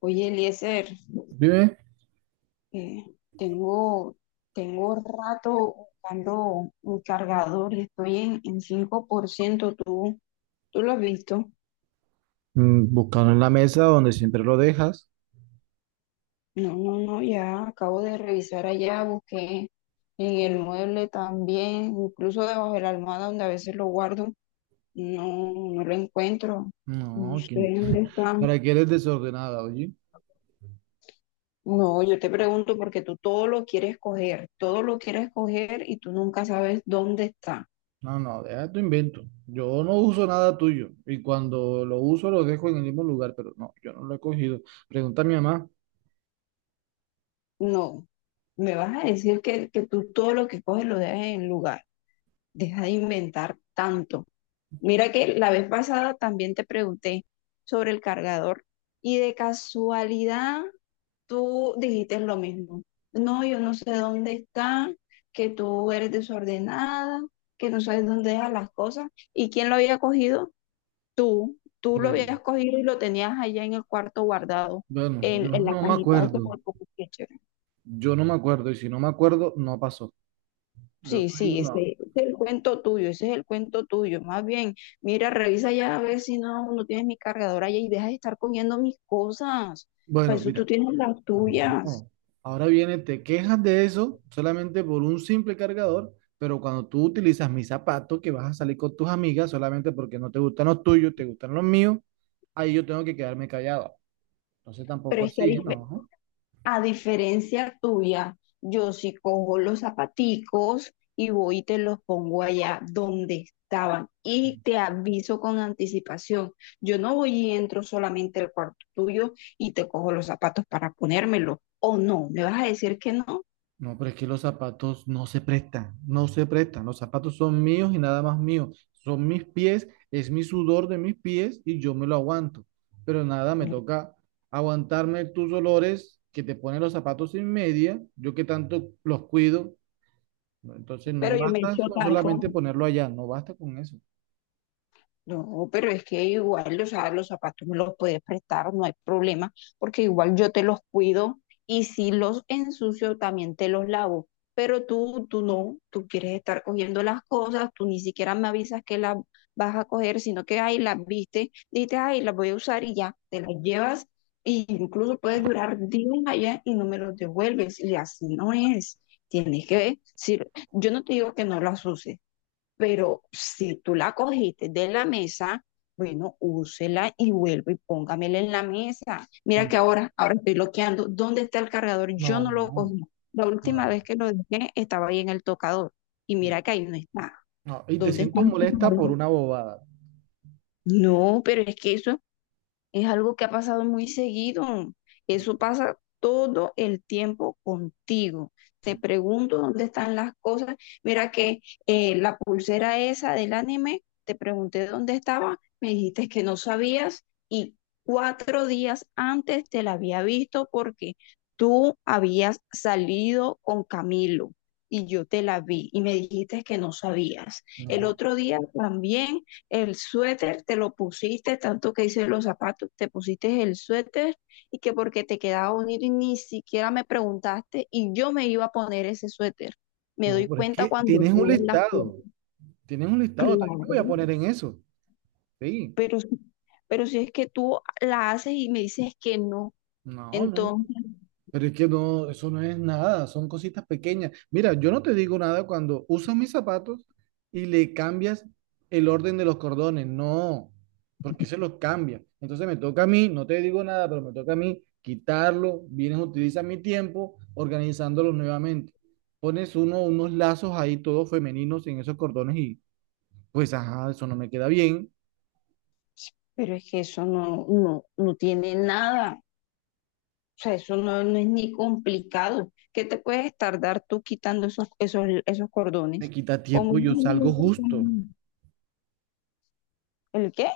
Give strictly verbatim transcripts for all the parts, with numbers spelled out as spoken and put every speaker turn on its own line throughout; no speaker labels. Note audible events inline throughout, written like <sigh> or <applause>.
Oye, Eliezer,
Vive,
eh, tengo, tengo rato buscando un cargador y estoy en, en cinco por ciento. ¿Tú, tú lo has visto?
mm, buscando en la mesa donde siempre lo dejas.
No, no, no, ya acabo de revisar allá, busqué en el mueble también, incluso debajo de la almohada donde a veces lo guardo. No, no lo encuentro. No
No,
sé
¿quién-
dónde
<laughs>
está.
¿para qué eres desordenada, oye?
No, yo te pregunto porque tú todo lo quieres coger, todo lo quieres coger y tú nunca sabes dónde está.
No, no, deja tu invento. Yo no uso nada tuyo y cuando lo uso lo dejo en el mismo lugar, pero no, yo no lo he cogido. Pregunta a mi mamá,
No, me vas a decir que, que tú todo lo que coges lo dejas en el lugar. Deja de inventar tanto. Mira que la vez pasada también te pregunté sobre el cargador y de casualidad tú dijiste lo mismo. No, yo no sé dónde está, que tú eres desordenada, que no sabes dónde dejas las cosas. ¿Y quién lo había cogido? Tú. Tú lo
pues
habías cogido y lo tenías allá en el cuarto guardado,
bueno,
en,
yo
en la
no me
cajita de ese.
acuerdo. Yo no me acuerdo y si no me acuerdo, no pasó. Yo
Sí,
soy
sí,
una...
ese ese es el cuento tuyo, ese es el cuento tuyo. Más bien, mira, revisa ya a ver si no, no tienes mi cargador allá y deja de estar cogiendo mis cosas. Para
Bueno,
eso tú
mira.
tienes las tuyas.
No. Ahora viene, te quejas de eso solamente por un simple cargador, pero cuando tú utilizas mi zapato, que vas a salir con tus amigas solamente porque no te gustan los tuyos, te gustan los míos, ahí yo tengo que quedarme callado. Entonces
Pero
tampoco
es que a,
así,
dif-
¿no?
a diferencia tuya, yo sí cojo los zapaticos y voy y te los pongo allá donde estaban y te aviso con anticipación. Yo no voy y entro solamente al cuarto tuyo y te cojo los zapatos para ponérmelo. ¿O no? ¿Me vas a decir que no?
No, pero es que los zapatos no se prestan, no se prestan. Los zapatos son míos y nada más míos. Son mis pies, es mi sudor de mis pies y yo me lo aguanto. Pero nada, me toca aguantarme tus olores que te ponen los zapatos sin media, yo que tanto los cuido. ¿No? Entonces
Pero
no
yo me
basta
echo
con
talco.
solamente ponerlo allá, no basta con eso.
No, pero es que igual, o sea, los zapatos me los puedes prestar, no hay problema, porque igual yo te los cuido y si los ensucio también te los lavo. Pero tú, tú no, tú quieres estar cogiendo las cosas, tú ni siquiera me avisas que las vas a coger, sino que ahí las viste, dices, ay, las voy a usar y ya, te las llevas e incluso puedes durar días allá y no me los devuelves y así no es. Tienes que, si, yo no te digo que no las uses. Pero si tú la cogiste de la mesa, bueno, úsela y vuelvo y póngamela en la mesa. Mira que
Mm.
ahora, ahora estoy bloqueando. ¿Dónde está el cargador? Yo
No,
no lo
no,
cogí. La última
no,
vez que lo dejé estaba ahí en el tocador. Y
no,
mira que ahí no está.
no. Y te
¿Dónde está
siento
el
molesta por
cargador?
una bobada.
No, pero es que eso es algo que ha pasado muy seguido.
No,
Eso pasa todo el tiempo contigo. Te pregunto dónde están las cosas. Mira que eh, la pulsera esa del anime, te pregunté dónde estaba, me dijiste que no sabías y cuatro días antes te la había visto porque tú habías salido con Camilo. Y yo te la vi y me dijiste que no sabías. El
no,
otro día también el suéter, te lo pusiste, tanto que hice los zapatos, te pusiste el suéter y que porque te quedaba bonito y ni siquiera me preguntaste y yo me iba a poner ese suéter. Me
no,
doy
pero es
cuenta
que
cuando
tienes un
subes la foto.
listado. Tienen un listado, también
Claro,
me voy a poner en eso. Sí,
pero, si- pero si es que tú la haces y me dices que no,
no, no, no,
entonces,
pero es que no, eso no es nada, son cositas pequeñas. Mira, yo no te digo nada cuando usas mis zapatos y le cambias el orden de los cordones, no, porque se los cambia. Entonces me toca a mí, no te digo nada, pero me toca a mí quitarlo, vienes, utilizas mi tiempo organizándolos nuevamente. Pones uno, unos lazos ahí todos femeninos en esos cordones y pues, ajá, eso no me queda bien,
pero es que eso no, no, no tiene nada. O sea, eso no, no es ni complicado. ¿Qué te puedes tardar tú quitando esos, esos, esos
me
cordones?
quita
Como
tiempo y yo
unos
salgo
minutos, como
justo.
¿el qué?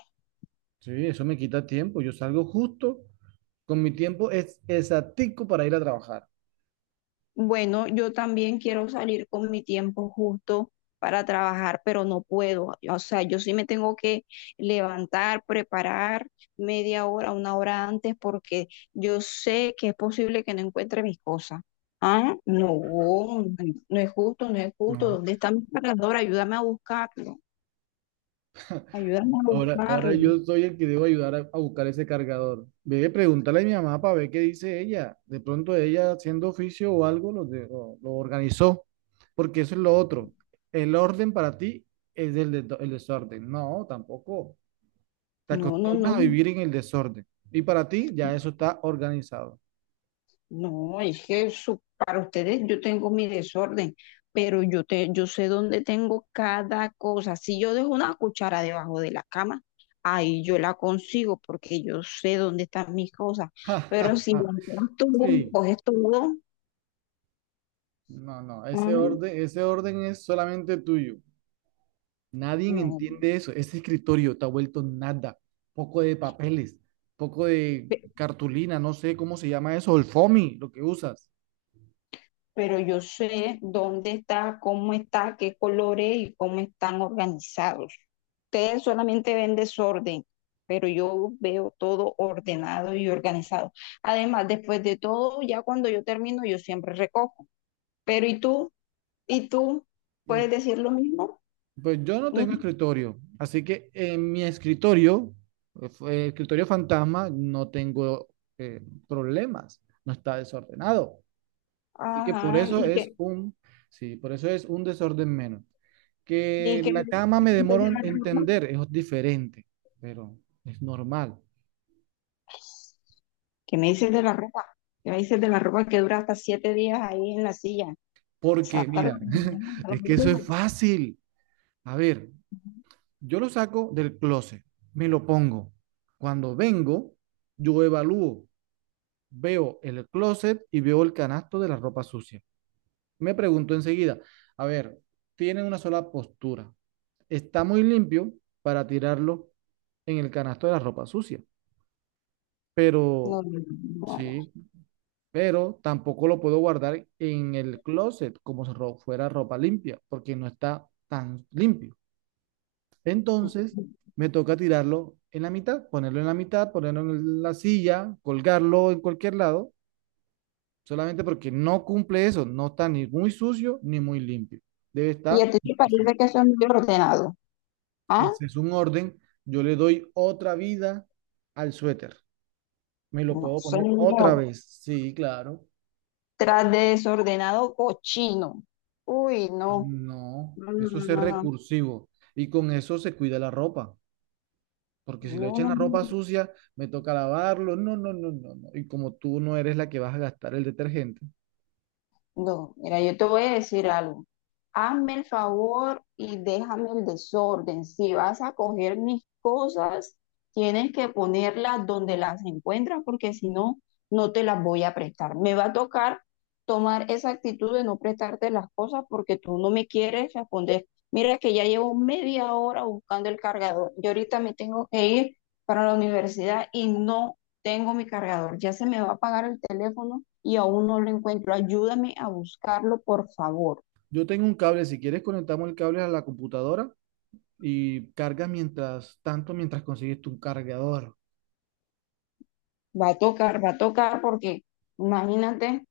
Sí, eso me quita tiempo. Yo salgo justo con mi tiempo es exactico para ir a trabajar.
Bueno, yo también quiero salir con mi tiempo justo para trabajar, pero no puedo. O sea, yo sí me tengo que levantar, preparar media hora, una hora antes, porque yo sé que es posible que no encuentre mis cosas. Ah, no, no es justo, no es justo.
No.
¿Dónde está mi cargador? Ayúdame a buscarlo. Ayúdame a
Ahora, ahora
buscarlo.
yo soy el que debo ayudar a, a buscar ese cargador. Ve, pregúntale a mi mamá para ver qué dice ella. De pronto ella haciendo oficio o algo lo, de- lo, lo organizó. Porque eso es lo otro. El orden para ti es el, de- el desorden. No, tampoco. Te
No, no, no.
acostumbras a vivir en el desorden. Y para ti ya eso está organizado. <laughs>
No, es que eso, para ustedes yo tengo mi desorden, pero yo, te, yo sé dónde tengo cada cosa. Si yo dejo una cuchara debajo de la cama, ahí yo la consigo porque yo sé dónde están mis cosas.
Ja,
Pero
ja,
si
ja.
las tú y
Sí,
coges todo.
no, no, ese
Mm,
orden, ese orden es solamente tuyo. Nadie
no.
entiende eso. Ese escritorio está vuelto nada. Poco de papeles, poco de cartulina, no sé cómo se llama eso, el foamy, lo que usas.
Pero yo sé dónde está, cómo está, qué colores y cómo están organizados. Ustedes solamente ven desorden, pero yo veo todo ordenado y organizado. Además, después de todo, ya cuando yo termino, yo siempre recojo. Pero ¿y tú? ¿Y tú
Mm.
puedes decir lo mismo?
Pues yo no
Mm.
tengo escritorio, así que en mi escritorio, eh, fue- escritorio fantasma, no tengo eh, problemas, no está desordenado. Así que por
Ajá,
eso
¿y
es
qué?
un, sí, por eso es un desorden menos.
¿Y
Que
qué ¿Qué
la cama me
me dices de
demoro en
la ropa?
entender, es diferente, pero es normal.
¿Qué me dices de la ropa? ¿Qué me dices de la ropa que dura hasta siete días ahí en la silla?
Porque,
Sácala.
mira, <laughs> es que eso es fácil. A ver, yo lo saco del closet, me lo pongo. Cuando vengo, yo evalúo, veo el closet y veo el canasto de la ropa sucia. Me pregunto enseguida, a ver, tiene una sola postura. Está muy limpio para tirarlo en el canasto de la ropa sucia.
No,
Pero
no, no.
sí, pero tampoco lo puedo guardar en el closet como si ro- fuera ropa limpia, porque no está tan limpio. Entonces, me toca tirarlo en la mitad, ponerlo en la mitad, ponerlo en la silla, colgarlo en cualquier lado, solamente porque no cumple eso, no está ni muy sucio ni muy limpio. Debe
¿Y
estar
a ti te
balanceado.
parece que soy muy ordenado? ¿Ah?
Ese es un orden. Yo le doy otra vida al suéter. Me lo
No,
puedo poner
señor.
otra vez. Sí, claro.
Tras de desordenado cochino. Uy, no.
No,
No,
eso es
no,
ser
no, no.
recursivo y con eso se cuida la ropa, porque si lo
No,
echan
no,
la
no,
ropa
no.
sucia, me toca lavarlo, no, no, no, no, no. Y como tú no eres la que vas a gastar el detergente,
No, mira, yo te voy a decir algo. Hazme el favor y déjame el desorden. Si vas a coger mis cosas, tienes que ponerlas donde las encuentras, porque si no, no te las voy a prestar. Me va a tocar tomar esa actitud de no prestarte las cosas porque tú no me quieres responder. Mira que ya llevo media hora buscando el cargador. Yo ahorita me tengo que ir para la universidad y no tengo mi cargador, ya se me va a apagar el teléfono y aún no lo encuentro. Ayúdame a buscarlo, por favor.
yo tengo un cable, si quieres conectamos el cable a la computadora y cargas mientras tanto, mientras consigues tu cargador.
Va a tocar, va a tocar porque, imagínate,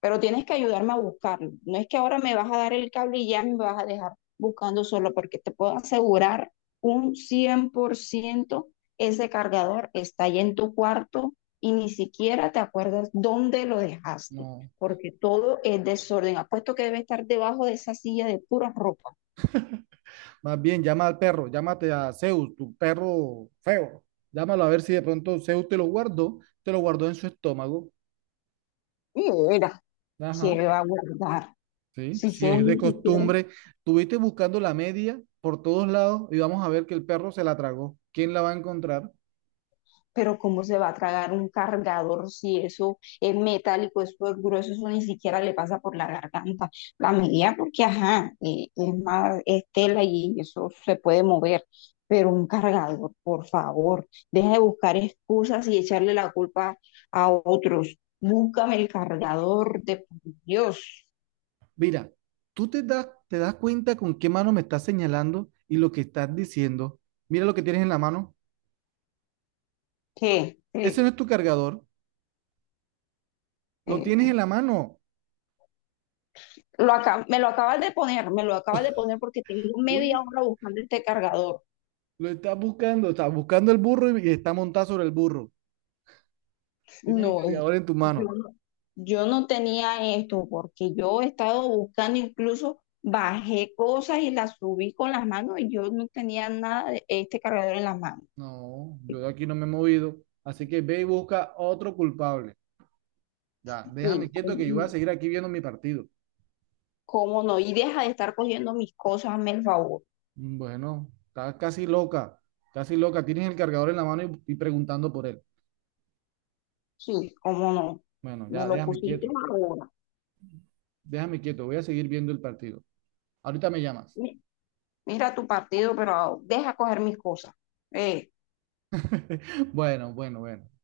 pero tienes que ayudarme a buscarlo. No es que ahora me vas a dar el cable y ya me vas a dejar buscando solo, porque te puedo asegurar un cien por ciento ese cargador está ahí en tu cuarto y ni siquiera te acuerdas dónde lo dejaste,
No,
porque todo es desorden. Apuesto que debe estar debajo de esa silla de pura ropa.
más bien llama al perro, llámate a Zeus, tu perro feo. Llámalo a ver si de pronto Zeus te lo guardó, te lo guardó en su estómago.
Mira,
Ajá.
¿qué va a guardar?
Sí,
Si
si
se
es de
ni siquiera,
costumbre, estuviste buscando la media por todos lados y vamos a ver que el perro se la tragó. ¿Quién la va a encontrar?
pero ¿cómo se va a tragar un cargador si eso es metálico, eso es grueso, eso ni siquiera le pasa por la garganta? La medida, porque ajá, eh, es más, es tela y eso se puede mover, pero un cargador, por favor, deja de buscar excusas y echarle la culpa a otros. Búscame el cargador de por Dios.
Mira, tú te das, te das cuenta con qué mano me estás señalando y lo que estás diciendo. Mira lo que tienes en la mano.
¿Qué?
Ese no es tu cargador. Lo tienes
¿Qué?
en la mano.
Lo acá, me lo acabas de poner, me lo acabas de poner porque tengo media
Uy,
hora buscando este cargador.
lo estás buscando. Estás buscando el burro y está montado sobre el burro. Tienes el
No, es-
cargador en tu
yo
mano.
no, yo no tenía esto porque yo he estado buscando, incluso bajé cosas y las subí con las manos y yo no tenía nada de este cargador en las manos.
No, yo de aquí no me he movido. Así que ve y busca otro culpable. Ya,
Sí,
déjame quieto
cómo,
que yo voy
no,
a seguir aquí viendo mi partido.
cómo no. Y deja de estar cogiendo mis cosas, hazme el favor.
Bueno, estás casi loca, casi loca. Tienes el cargador en la mano y, y preguntando por él.
Sí, cómo no.
Bueno,
Me
ya,
lo
déjame
pusiste
quieto,
ahora.
déjame quieto. Voy a seguir viendo el partido. Ahorita me llamas.
Mi- Mira tu partido, pero deja coger mis cosas. Eh.
<laughs> Bueno, bueno, bueno.